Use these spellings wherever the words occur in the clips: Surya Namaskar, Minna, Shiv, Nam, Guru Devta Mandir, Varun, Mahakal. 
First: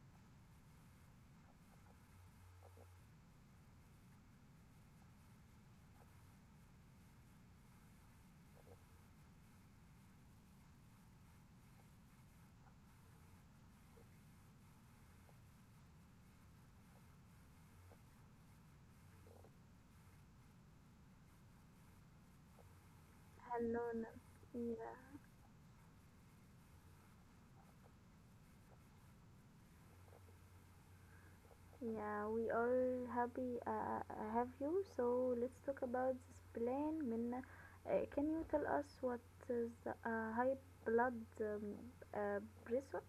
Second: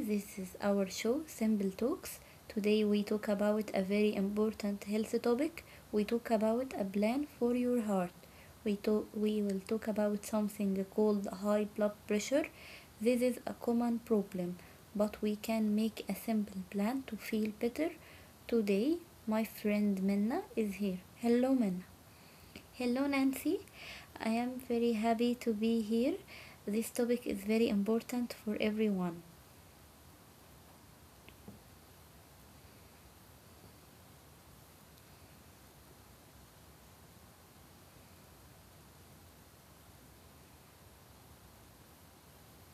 This is our show Simple Talks. Today we talk about a very important health topic. We talk about a plan for your heart. We will talk about something called high blood pressure. This is a common problem, but we can make a simple plan to feel better. Today my friend Minna is here. Hello Minna. Hello, Hello, Nancy. Nam. I am Yeah, very happy to be here. This topic is very important for everyone. yeah, we are happy have you. So let's talk about this plan. Minna, can you tell us what is the high blood um, pressure?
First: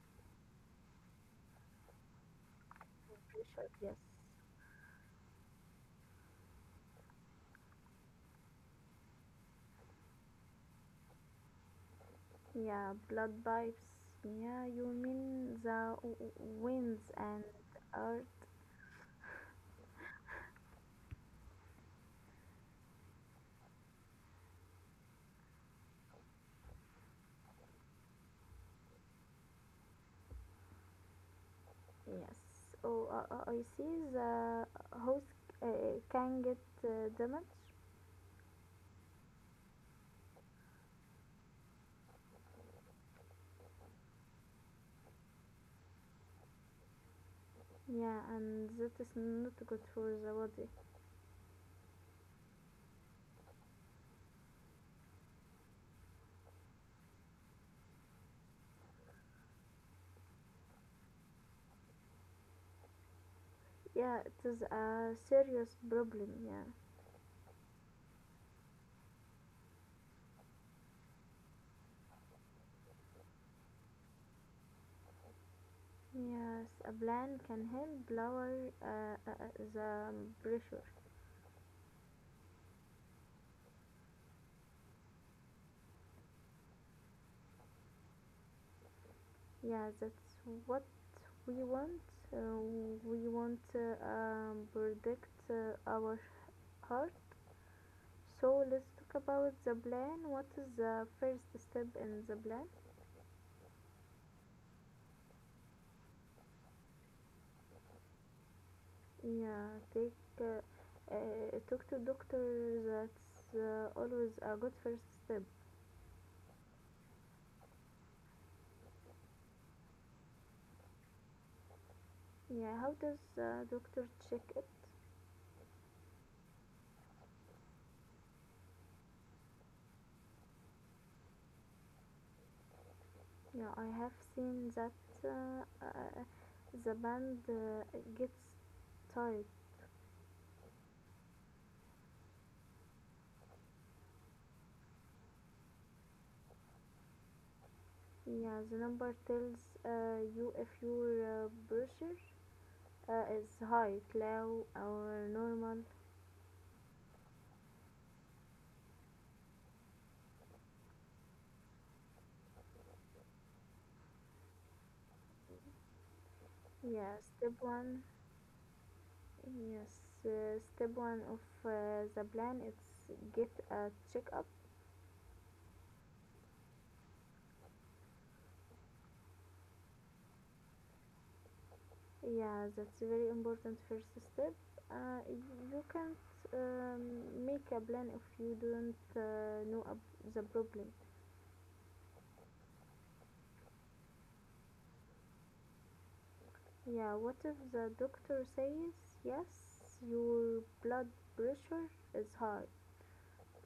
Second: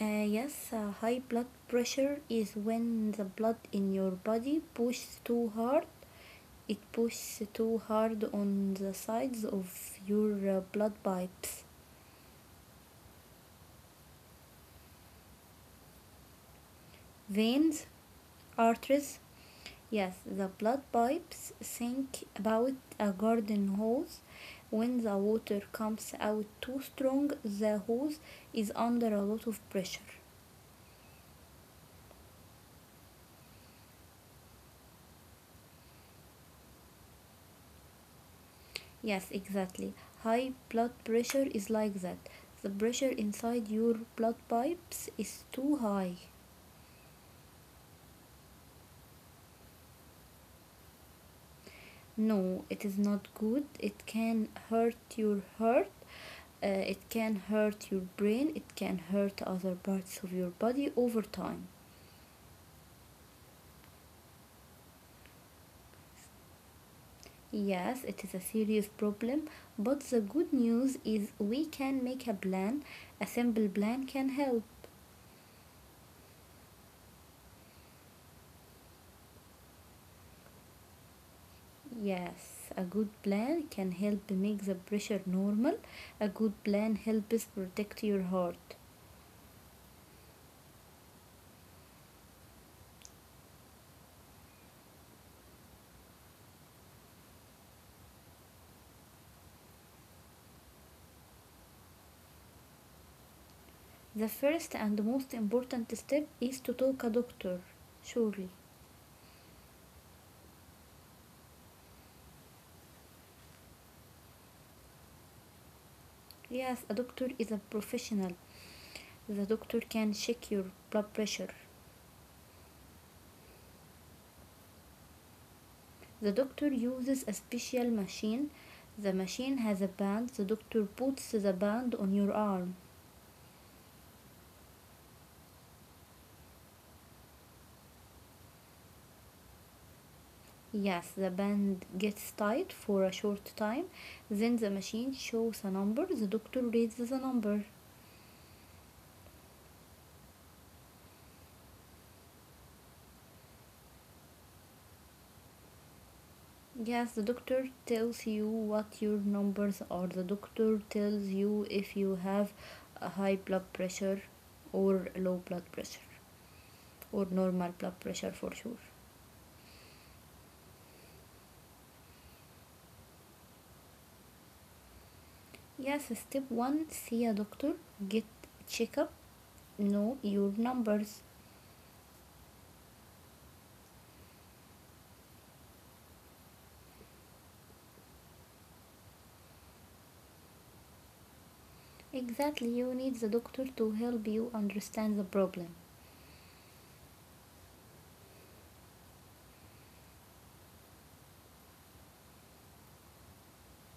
Yes, high blood pressure is when the blood Pressure, in yes. your body pushes too hard. It pushes too hard on the sides of your blood pipes, Yeah, blood pipes. Yeah, you mean the winds and veins, earth. arteries. Yes, the blood pipes sink about a garden hose. When the water comes out too strong, the hose is under a lot of pressure. Yes. Oh, I see the host can get damaged. Yes, exactly. High blood pressure is like that. The pressure inside your blood pipes is too high. Yeah, and that is not good for the body. No, it is not good. It can hurt your heart. It can hurt your brain. It can hurt other parts of your body over time. Yeah, it is a serious problem. Yeah, Yes, it is a serious problem, but the good news is we can make a plan. A simple plan can help. yes, a plan can help lower uh, uh, uh, the pressure. Yes, a good plan can help make the pressure normal. A good plan helps protect your heart. Yeah, that's what we want. Uh, we want to protect our heart. So let's talk about the plan. What is the first step in the plan? The first and most important step is to talk a doctor. Surely. Yeah, take talk to doctor. That's always a good first step. Yes, a doctor is a professional. The doctor can check your blood pressure. Yeah, how does doctor check it? The doctor uses a special machine. The machine has a band. The doctor puts the band on your arm. Yeah, I have seen that uh, uh, the band gets tired. Yes, the band gets tight for a short time. Then the machine shows a number. The doctor reads the number. Yeah, the number tells you if your pressure is high, low, or normal. Yes, the doctor tells you what your numbers are. The doctor tells you if you have a high blood pressure or low blood pressure or Yeah, normal step blood pressure one. for sure. Yes, step one of the plan is get a checkup. Yes, step one, see a doctor, get checkup, know your numbers. Yeah, that's very important first step. You can't um, make a plan if you don't the problem. Exactly, you need the doctor to help you understand the problem. Yeah, what if the doctor says, yes, your blood pressure is high?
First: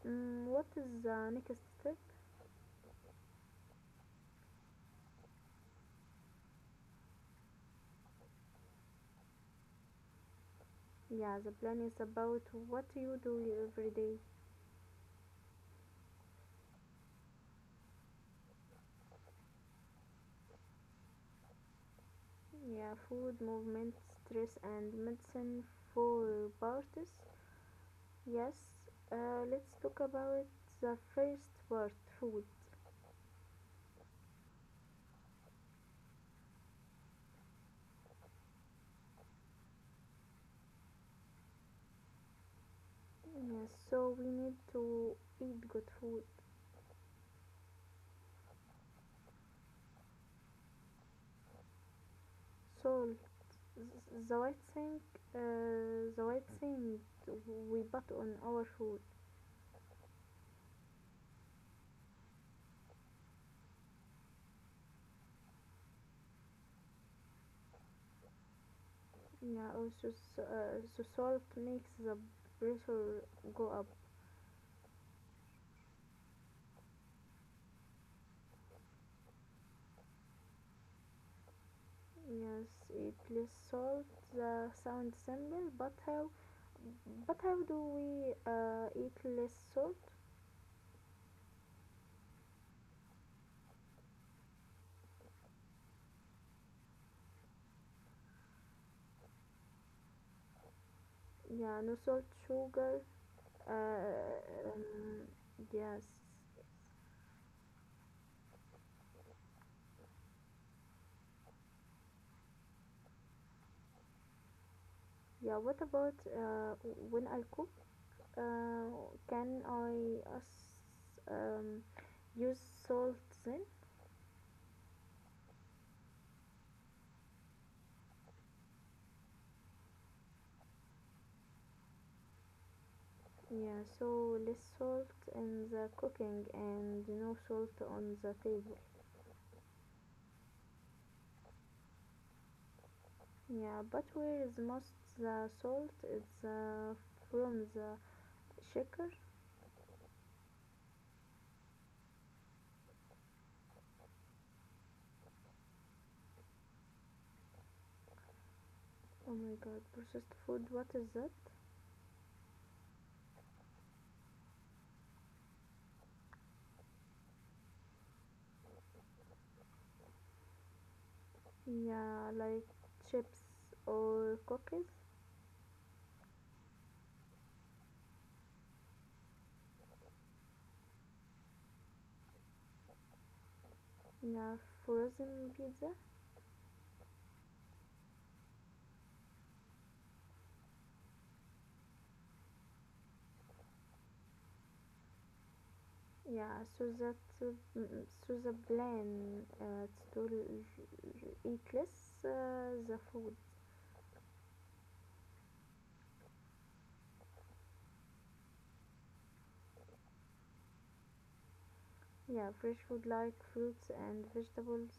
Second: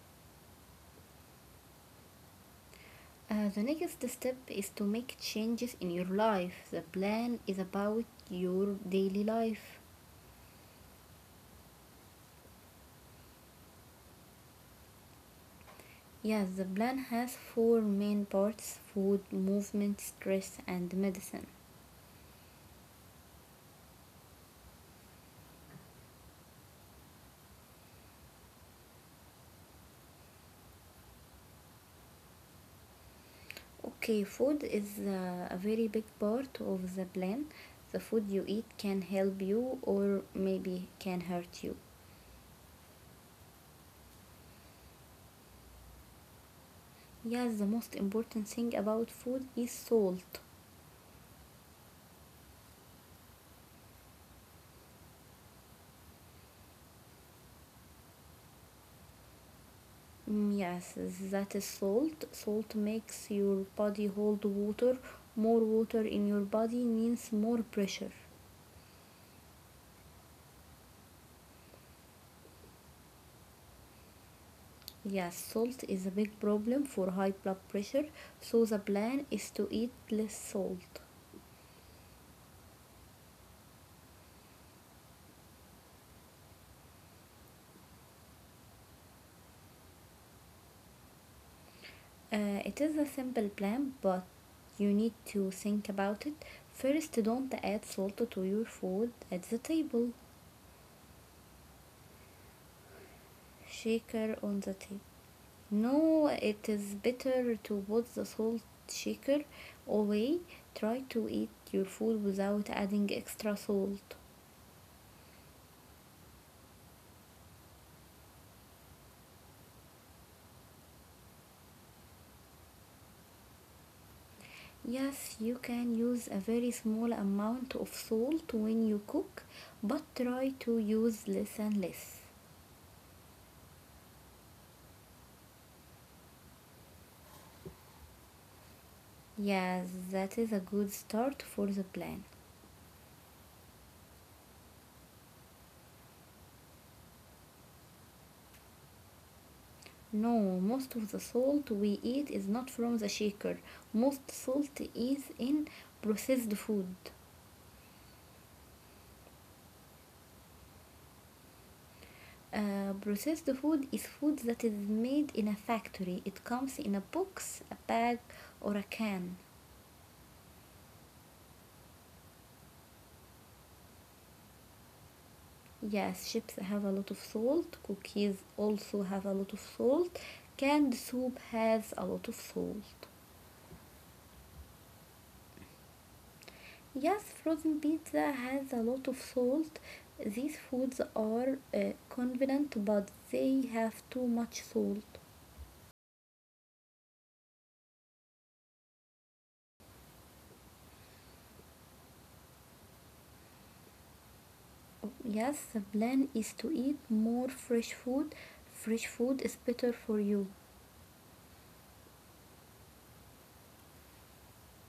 Mm, what is the next step? The next step is to make changes in your life. The plan is about your daily life. Yeah, the plan is about what you do every day. Yes, the plan has four main parts: food, movement, stress, and medicine. Yeah, food, movement, stress, and medicine for parties. Yes, let's talk about the first part food. Okay, food is a very big part of the plan. The food you eat can help you, or maybe can hurt you. Yes, so we need to eat good food. Yes, the most important thing about food is salt. Salt, Th- the white thing, the white thing we put on our food. Mm, yes, that is salt. Salt makes your body hold water. More water in your body means more pressure. Yeah, also the salt makes the pressure go up. Yes, salt is a big problem for high blood pressure, so the plan is to eat less salt. Yes, it less salt. The sound simple, but how? But how do we eat less salt? It is a simple plan, but you need to think about it. First, don't add salt to your food at the table. Yeah, no salt, sugar. Uh, Shaker on the table. um, yes. No, it is better to put the salt shaker away. Try to eat your food without adding extra salt. Yeah. What about when I cook? Can I um, use salt then? Yes, you can use a very small amount of salt when you cook, but try to use less and less. Yeah, so less salt in the cooking and no salt on the table. Yes, that is a good start for the plan. Yeah, but where is most the salt? It's from the shaker. No, most of the salt we eat is not from the shaker. Most salt is in processed food. Oh my god, processed food, what is that? Processed food is food that is made in a factory. It comes in a box, a bag, or a can. Yeah, like chips or cookies. Yes, chips have a lot of salt. Cookies also have a lot of salt. Canned soup has a lot of salt. Yeah, frozen pizza. Yes, frozen pizza has a lot of salt. These foods are convenient, but they have too much salt. Ja, Suza, Suza plan eat less the food. Yes, the plan is to eat more fresh food. Fresh food is better for you. Yeah, fresh food like fruits and vegetables.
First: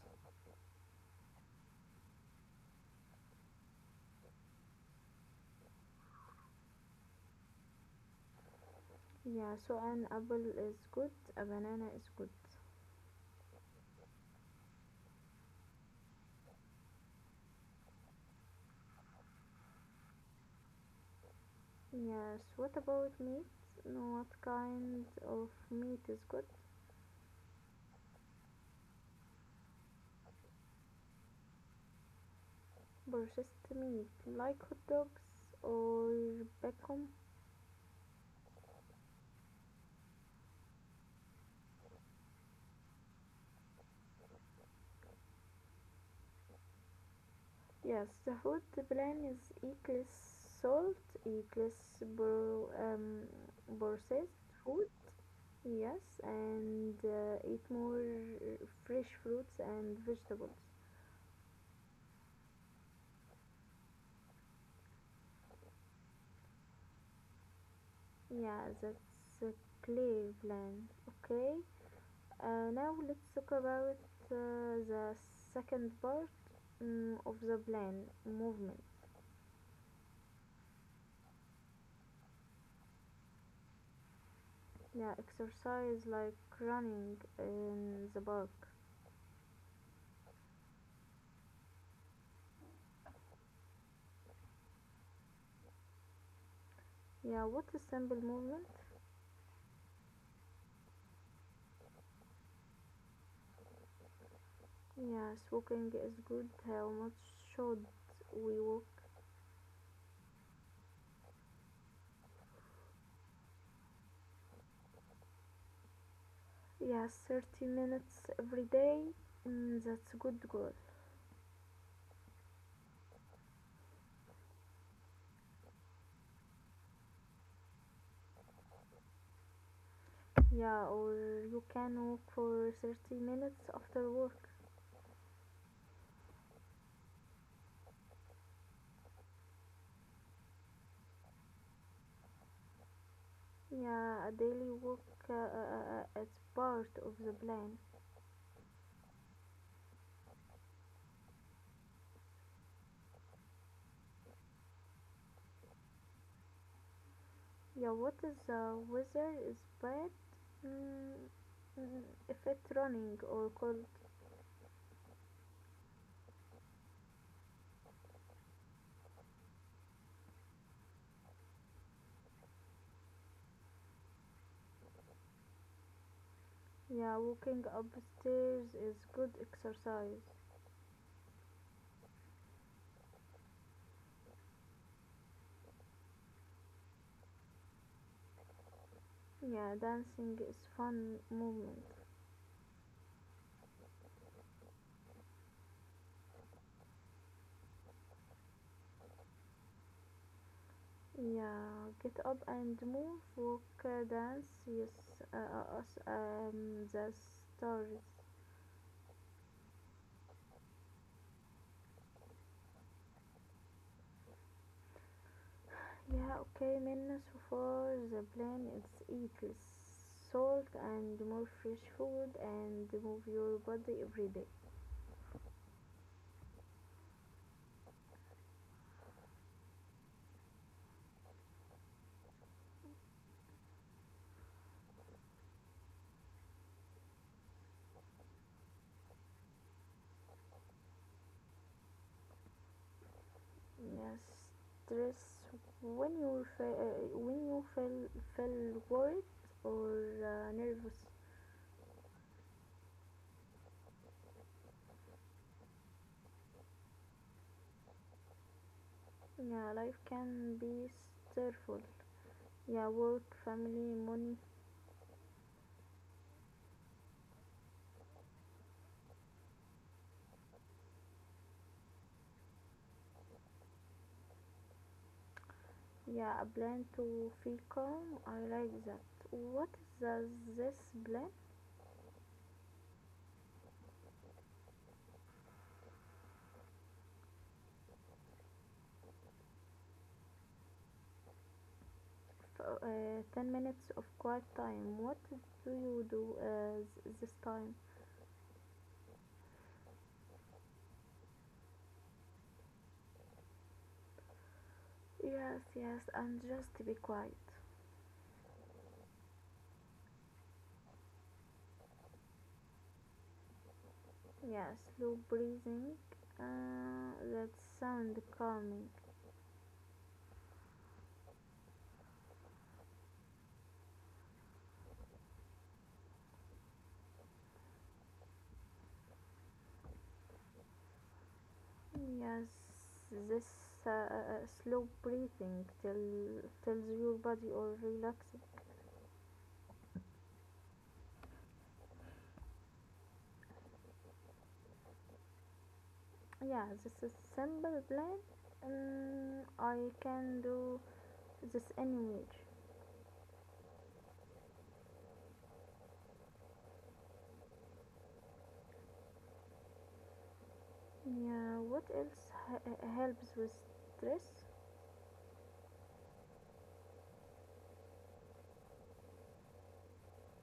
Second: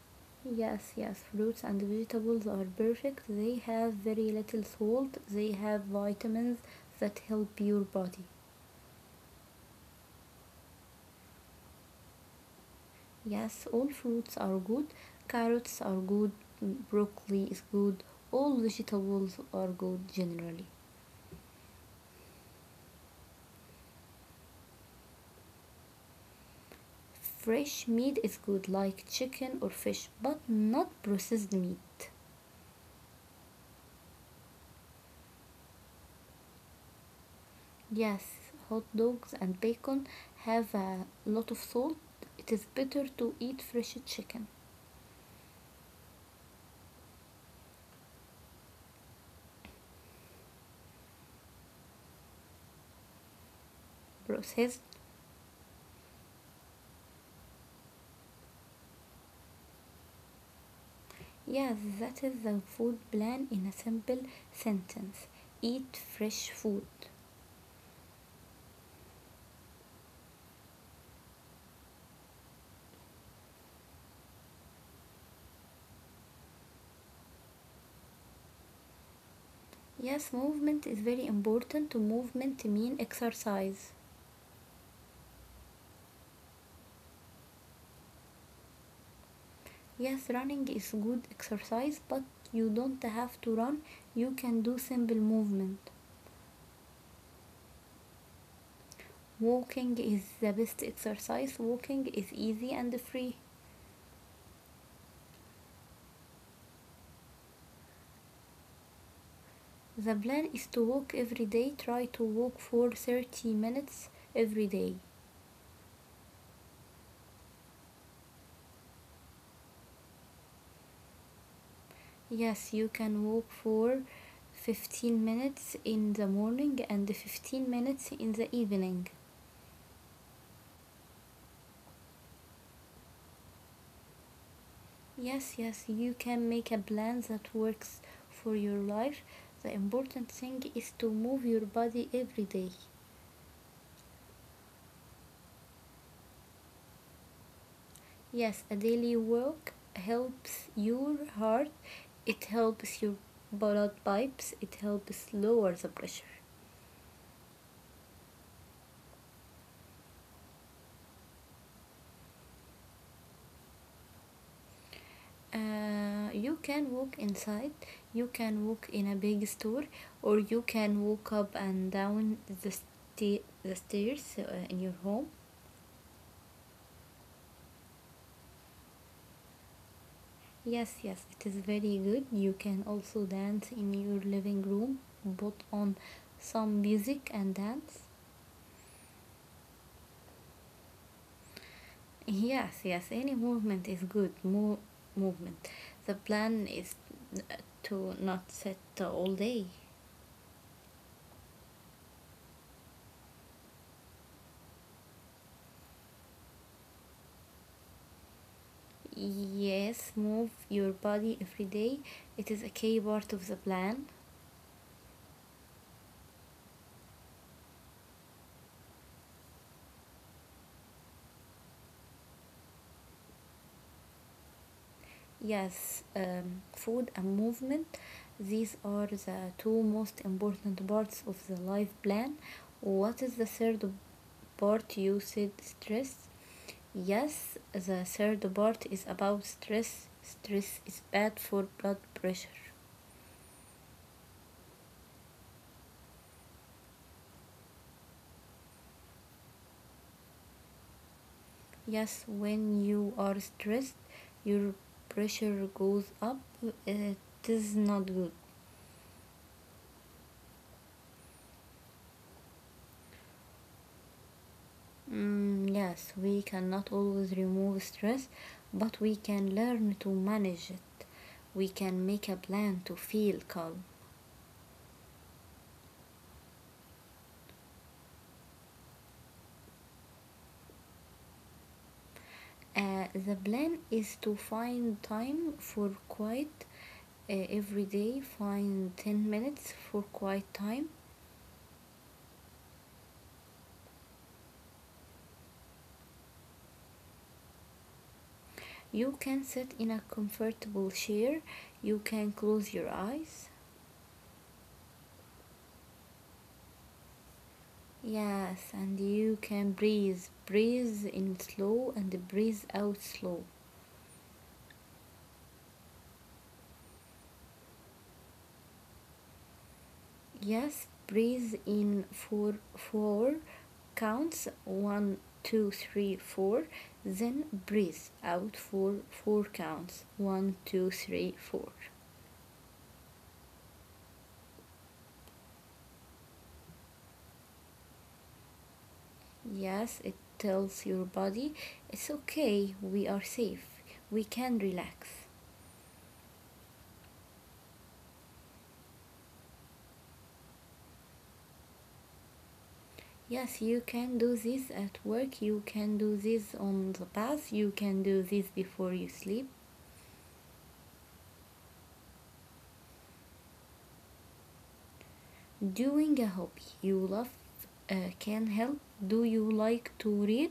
Yes, yes, fruits and vegetables are perfect. They have very little salt. They have vitamins that help your body. Yeah, so an apple is good, a banana is good. Yes, all fruits are good. Carrots are good. Broccoli is good. All vegetables are good generally. Yes, what about meat? No, what kind of meat is good? Fresh meat is good, like chicken or fish, but not processed meat. Processed meat, like hot dogs or bacon. Yes, hot dogs and bacon have a lot of salt. It is better to eat fresh chicken. Yes, the food plan is equals salt, equals processed Processed food. Yes, and eat more fresh fruits and vegetables. Yes, that is the food plan in a simple sentence. Eat fresh food. Yeah, that's a clear plan. Okay, now let's talk about the second part of the plan movement. Yes, movement is very important. Movement mean exercise. Yeah, exercise like running in the park. Yes, running is good exercise, but you don't have to run. You can do simple movement. Yeah, what is simple movement? Walking is the best exercise. Walking is easy and free. Yes, walking is good. How much should we walk? The plan is to walk every day. Try to walk for 30 minutes every day. Yes, 30 minutes every day. Mm, that's a good goal. Yes, you can walk for 15 minutes in the morning and 15 minutes in the evening. Yeah, or you can walk for 30 minutes after work. Yes, yes, you can make a plan that works for your life. The important thing is to move your body every day. Yeah, a daily walk uh, uh, is part of the plan. Yes, a daily walk helps your heart, it helps your blood pipes, it helps lower the pressure. Yeah, what is the weather is bad? Mm, mm, if it's running or cold. You can walk inside, you can walk in a big store, or you can walk up and down the stairs in your home. Yeah, walking upstairs is good exercise. Yes, yes, it is very good. You can also dance in your living room, put on some music and dance. Yeah, dancing is fun movement. Yes, yes, any movement is good. Movement. The plan is to not sit all day. Yeah, get up and move, walk, dance, yes, the stars. Yes, move your body every day. It is a key part of the plan. Yeah, okay, Minna, so far the plan is eat less salt and more fresh food and move your body every day. Yes, food and movement. These are the two most important parts of the life plan. What is the third part? You said stress. Yes, the third part is about stress. Stress is bad for blood pressure. Yes, stress when you feel, feel worried or nervous. Yes, when you are stressed, your pressure goes up. It is not good. Yeah, life can be stressful. Yeah, work, family, money. Mm, yes, we cannot always remove stress, but we can learn to manage it. We can make a plan to feel calm. Yeah, a plan to feel calm. I like that. What does this blend The plan is to find time for quiet every day. Find 10 minutes for quiet time. 10 minutes of quiet time. What do you do this time? You can sit in a comfortable chair, you can close your eyes. Yes, yes, and just be quiet. Yes, and you can breathe. Breathe in slow and breathe out slow. Yes, slow breathing. That sound calming. Yes, breathe in for four counts: one, two, three, four. Then breathe out for four counts: one, two, three, four. Yes, this slow breathing tells your body or relaxing. Yes, it tells your body it's okay, we are safe, we can relax. Yeah, this is simple plan. I can do this image. Yes, you can do this at work, you can do this on the bath, you can do this before you sleep. Yeah, what else helps with stress? Doing a hobby you love can help. Do you like to read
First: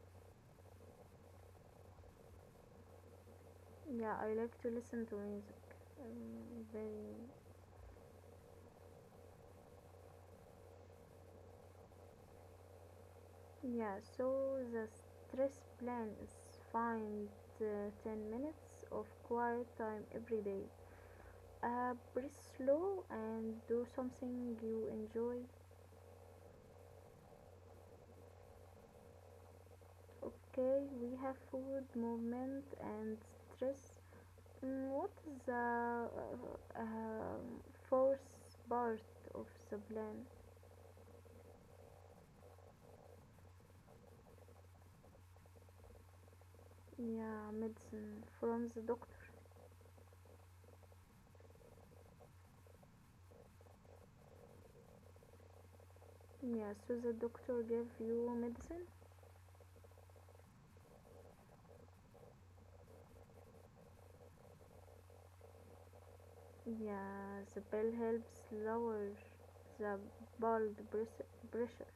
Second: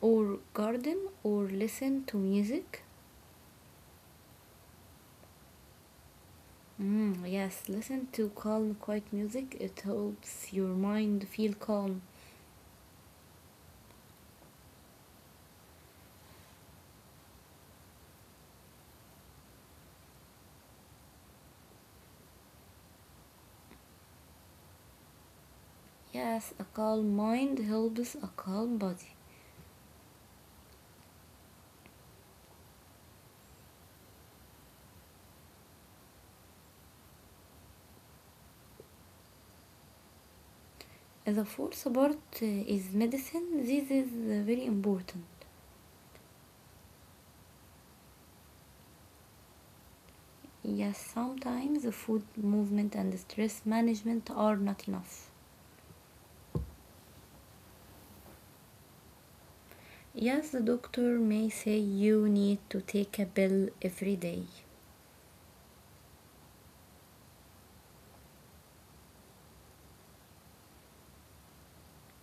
or garden or listen to music? Yeah, I like to listen to music, very. Mm, yes, listen to calm, quiet music. It helps your mind feel calm. Yeah, so the stress plan is find 10 minutes of quiet time every day, breathe slow and do something you enjoy. Yes, a calm mind helps a calm body. Okay, we have food movement and stress. Mm, what is the uh, um, fourth part of the plan? The fourth part is medicine. This is very important. Yeah, medicine from the doctor. Yes, sometimes the food, movement, and stress management are not enough. Yeah, so the doctor gave you medicine? Yes, the doctor may say you need to take a pill every day. Yeah, the pill helps lower the blood pres- pressure.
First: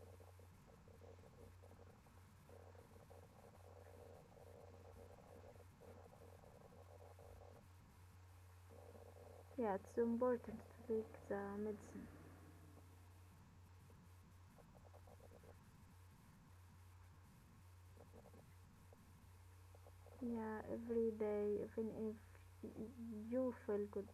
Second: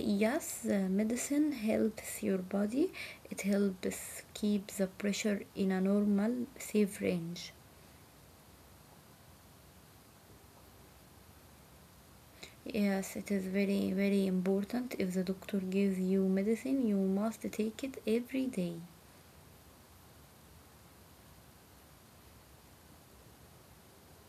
Yes, medicine helps your body. It helps keep the pressure in a normal, safe range. Yeah, it's important to take the medicine. Yes, it is very, very important. If the doctor gives you medicine, you must take it every day. Yeah, every day, even if you feel good.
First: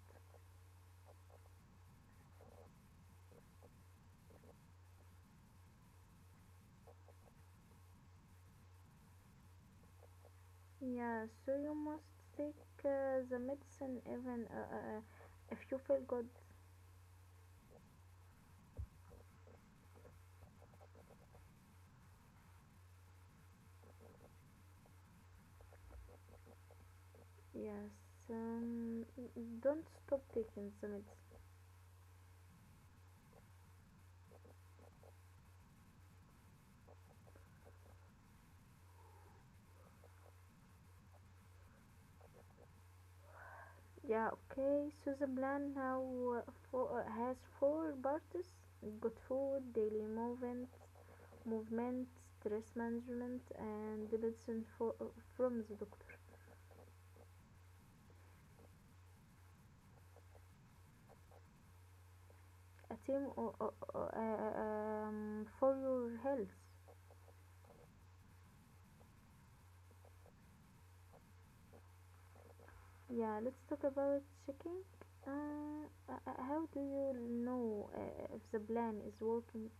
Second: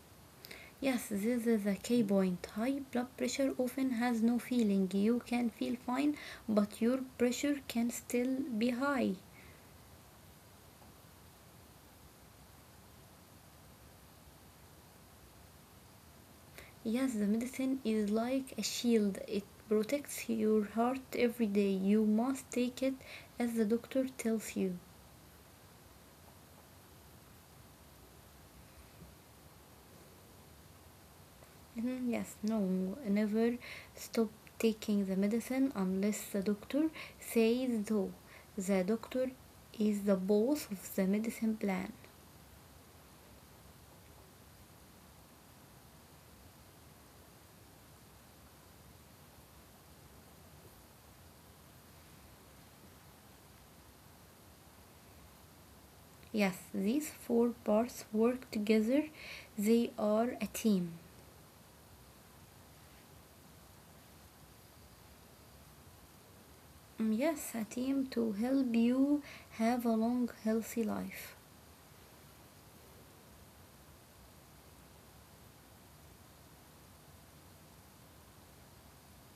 Yes, this is a key point. High blood pressure often has no feeling. You can feel fine, but your pressure can still be high. Yeah, so you must take the medicine even if you feel good. Yes, the medicine is like a shield. It protects your heart every day. You must take it as the doctor tells you. Yes. Um, don't stop taking summits. Mhm, yes, no, never stop taking the medicine unless the doctor says so. The doctor is the boss of the medicine plan. Yeah, okay. So the plan now fo has four parts: good food, daily movement, stress management, and the medicine for, from the doctor. Yes, these four parts work together. They are a team. A team for your health. Mm, yes, a team to help you have a long, healthy life. Yeah, let's talk about checking. How do you know if the plan is working?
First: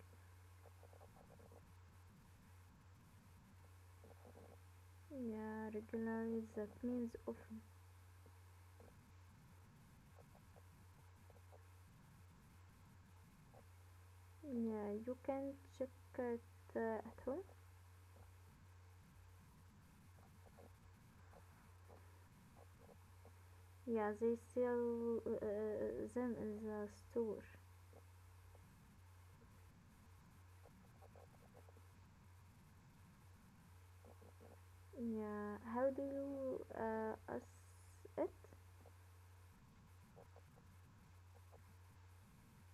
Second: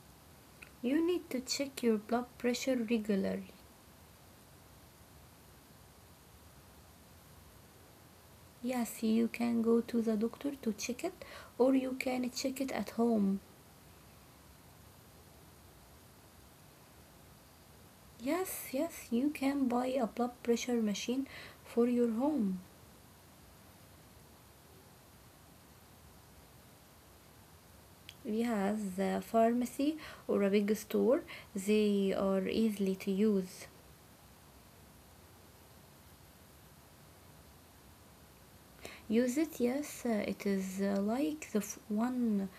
You need to check your blood pressure regularly. Yeah, regularly that means often. Yes, you can go to the doctor to check it, or you can check it at home. Yeah, you can check it at home. Yes, yes, you can buy a blood pressure machine for your home. Yeah, they sell them in the store. Yes, the pharmacy or a big store, they are easily to use. Yeah, how do you ask it? Use it, yes, it is like the one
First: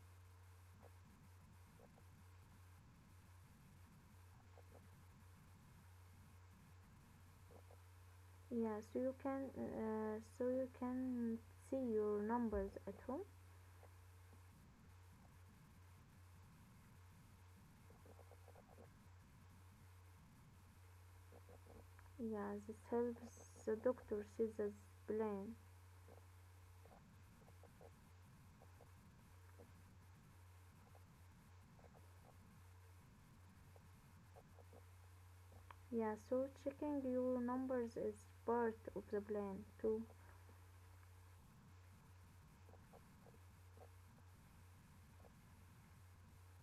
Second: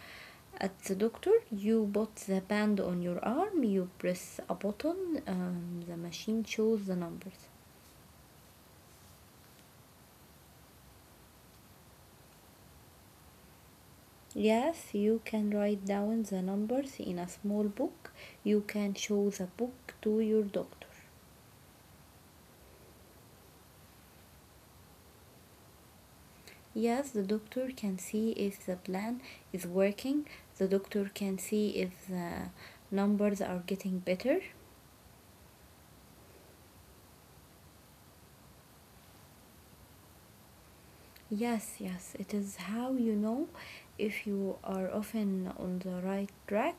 at the doctor. You put the band on your arm, you press a button, the machine shows the numbers. Yeah, so you can see your numbers at home. Yes, you can write down the numbers in a small book. You can show the book to your doctor. Yeah, this helps the doctor see the plan. Yes, the doctor can see if the plan is working. The doctor can see if the numbers are getting better. Yeah, so checking your numbers is part of the plan too. Yes, yes, it is how you know if you are often on the right track.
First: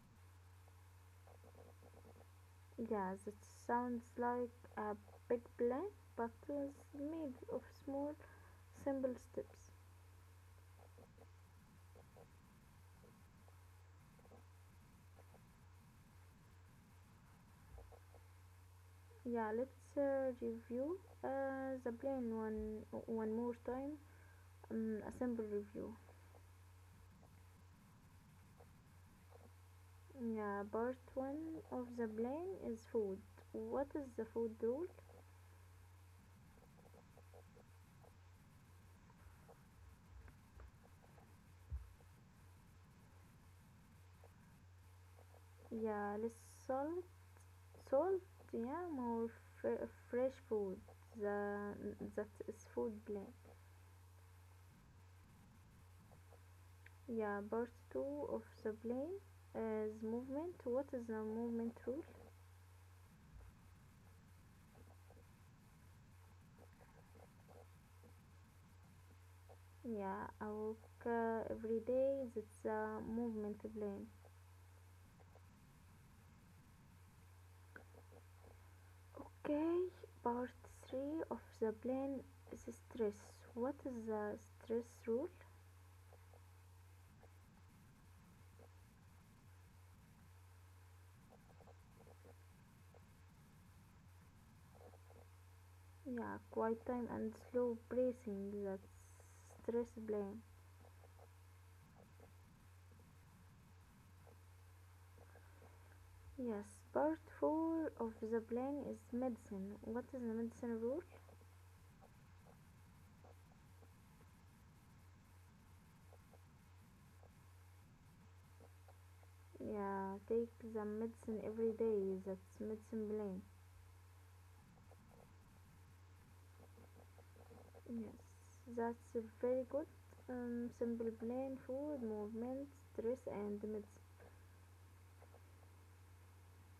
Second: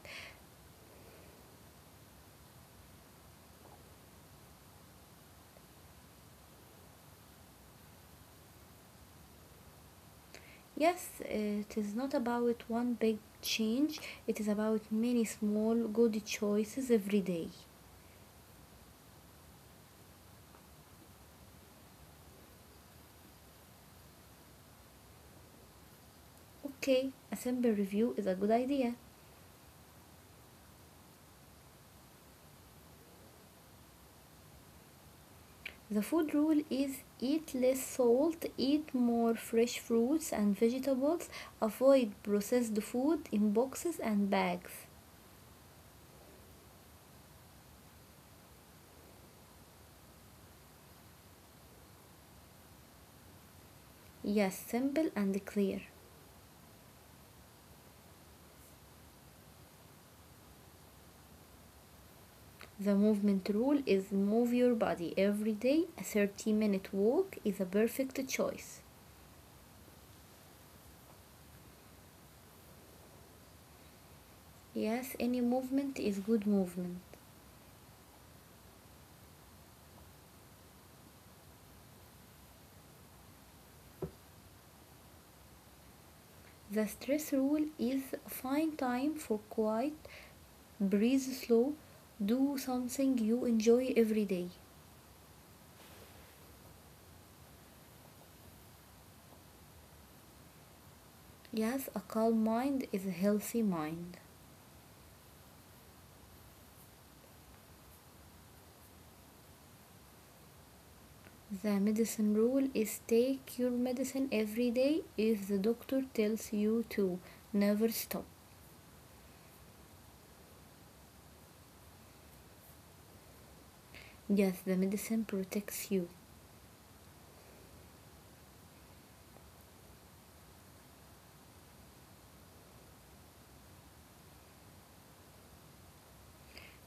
Yes, it sounds like a big plan, but it's made of small, simple steps. Yes, it is not about one big change, it is about many small good choices every day. Yeah, let's review the plan one more time. A simple review. Okay, a simple review is a good idea. Yeah, part one of the plan is food. What is the food rule? The food rule is: eat less salt, eat more fresh fruits and vegetables, avoid processed food in boxes and bags. Yeah, let's solve salt. Yeah, more fresh food. The That is food plan. Yes, simple and clear. Yeah, part two of the plane is movement. What is the movement rule? The movement rule is: move your body every day. A 30-minute walk is a perfect choice. Yeah, I walk every day. That's the movement plane. Yes, any movement is good movement. Okay, part three of the plane is stress. What is the stress rule? The stress rule is: find time for quiet. Breathe slow. Do something you enjoy every day. Yeah, quiet time and slow breathing. That's stress plane. Yes, a calm mind is a healthy mind. Yes, part four of the plan is medicine. What is the medicine rule? The medicine rule is: take your medicine every day if the doctor tells you to. Never stop. Yeah, take the medicine every day. That's medicine plan. Yes, the medicine protects you. Yes, that's very good. Simple plan, food, movement, stress, and meds.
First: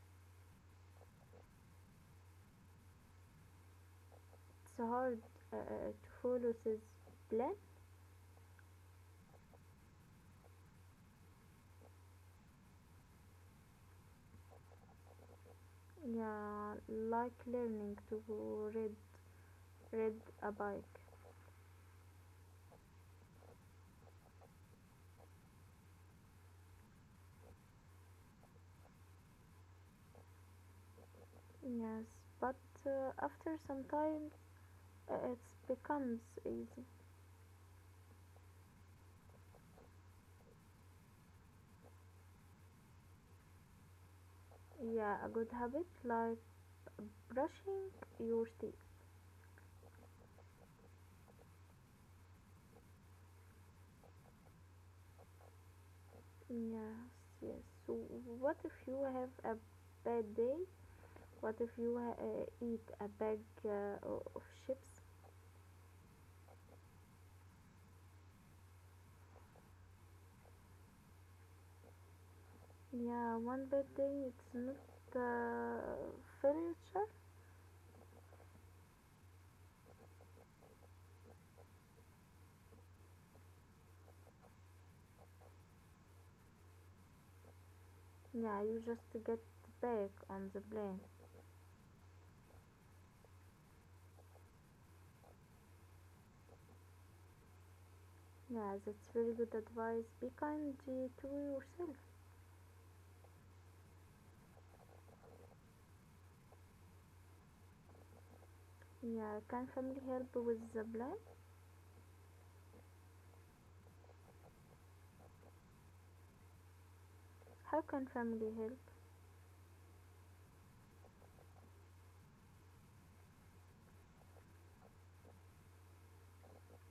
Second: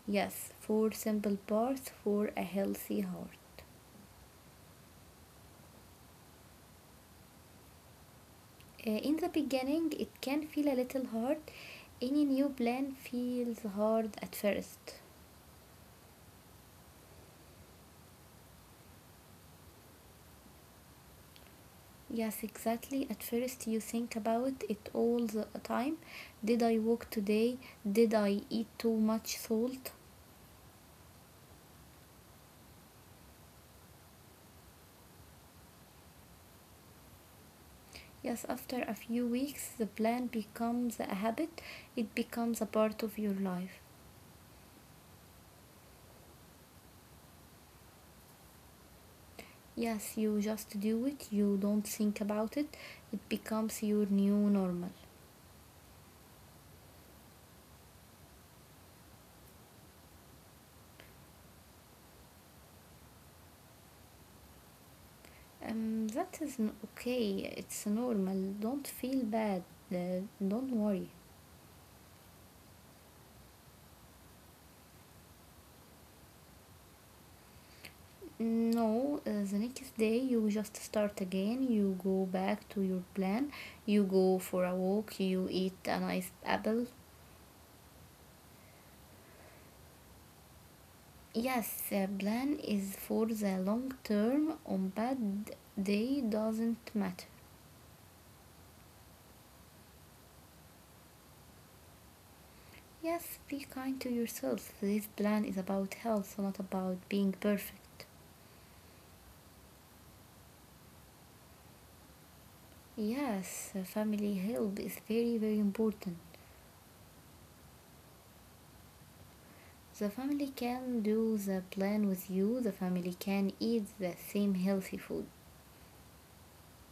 Yes, four simple parts for a healthy heart. It's hard to follow this plan. In the beginning, it can feel a little hard. Any new plan feels hard at first. Yeah, like learning to ride ride a bike. Yes, exactly. At first, you think about it all the time. Did I walk today? Did I eat too much salt? Yes, but after some time, it becomes easy. Yes, after a few weeks, the plan becomes a habit, it becomes a part of your life. Yeah, a good habit like brushing your teeth. Yes, you just do it, you don't think about it, it becomes your new normal. Yes, yes. So what if you have a bad day? What if you eat a bag of chips? That is okay, it's normal. Don't feel bad, don't worry. Yeah, one bad day it's not furniture. No, the next day you just start again. You go back to your plan. You go for a walk. You eat a nice apple. Yeah, you just get back on the plane. Yes, the plan is for the long term. On bad day doesn't matter. Yeah, that's very good advice. Be kind to yourself. Yes, be kind to yourself. This plan is about health, not about being perfect. Yeah, can family help with the plan? Yes, family help is very, very important. How can family help? The family can do the plan with you. The family can eat the same healthy food.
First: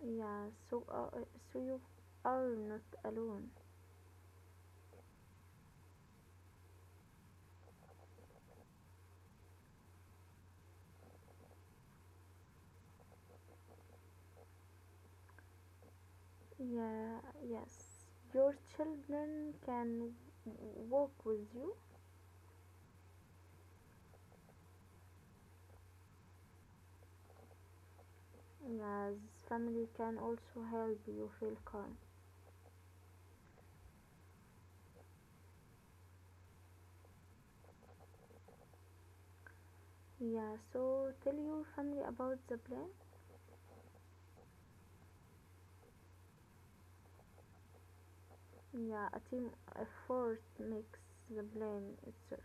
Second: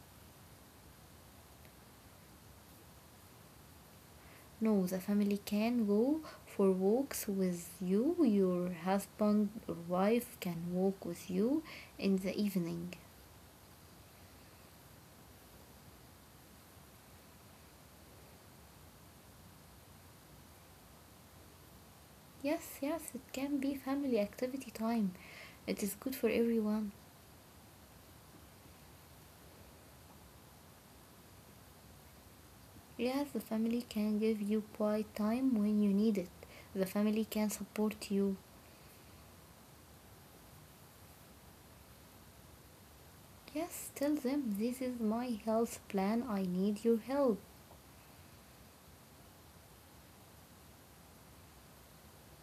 Yeah, so you are not alone. No, the family can go for walks with you. Your husband or wife can walk with you in the evening. Yeah, yes, your children can walk with you. Yes, yes, it can be family activity time. It is good for everyone. Yes, family can also help you feel calm. Yes, the family can give you quiet time when you need it. The family can support you. Yeah, so tell your family about the plan. Yes, tell them this is my health plan. I need your help. Yeah, a team effort makes the plan itself.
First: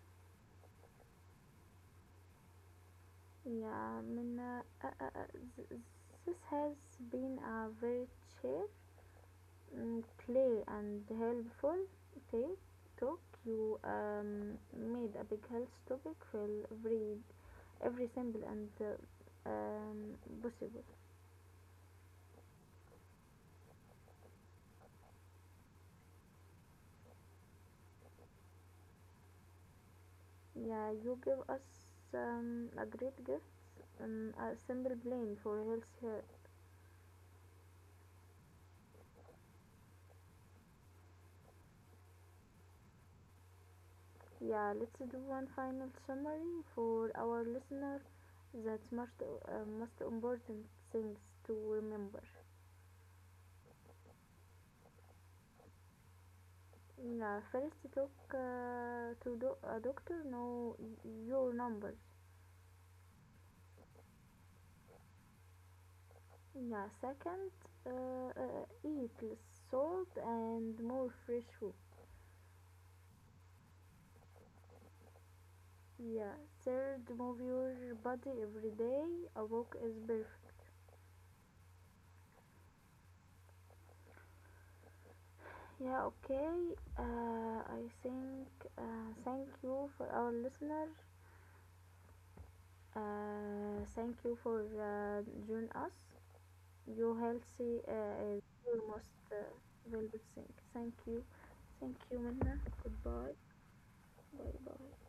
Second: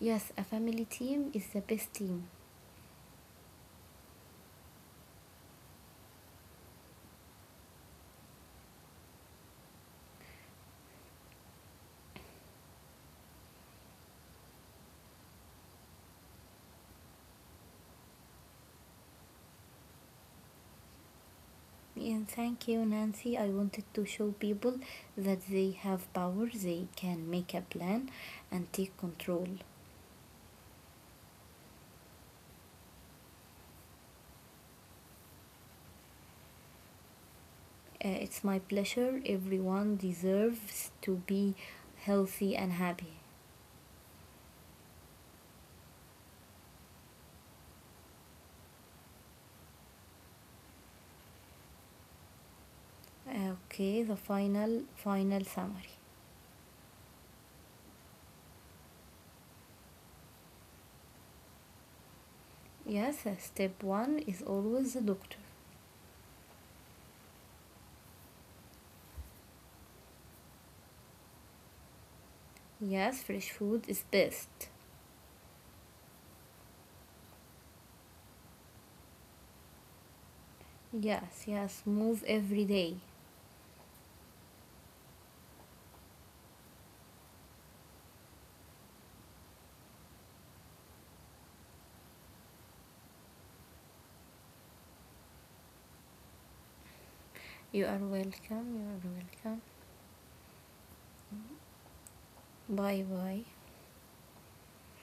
Yes, a family team is the best team. Yeah, Minna, th- th- this has been a very chill, play and helpful take talk. You made a big health topic feel every simple and possible. And thank you, Nancy. I wanted to show people that they have power, they can make a plan and take control. Yeah, you give us a great gift, a simple plan for health here. It's my pleasure. Everyone deserves to be healthy and happy. Yeah, let's do one final summary for our listener. That's most, most important things to remember. Okay, the final summary. Yeah, first talk a doctor, know your numbers. Yes, step 1 is always the doctor. Yeah, second, eat less salt and more fresh food. Yes, fresh food is best. Yeah, third, move your body every day. A walk is perfect. Yes, yes, move every day. Yeah, okay. I think thank you for our listener. Thank you for joining us. Your healthy You are is welcome. your You most are welcome. valuable thing. Thank you. Thank you, Minna. Bye Goodbye. bye. Bye bye.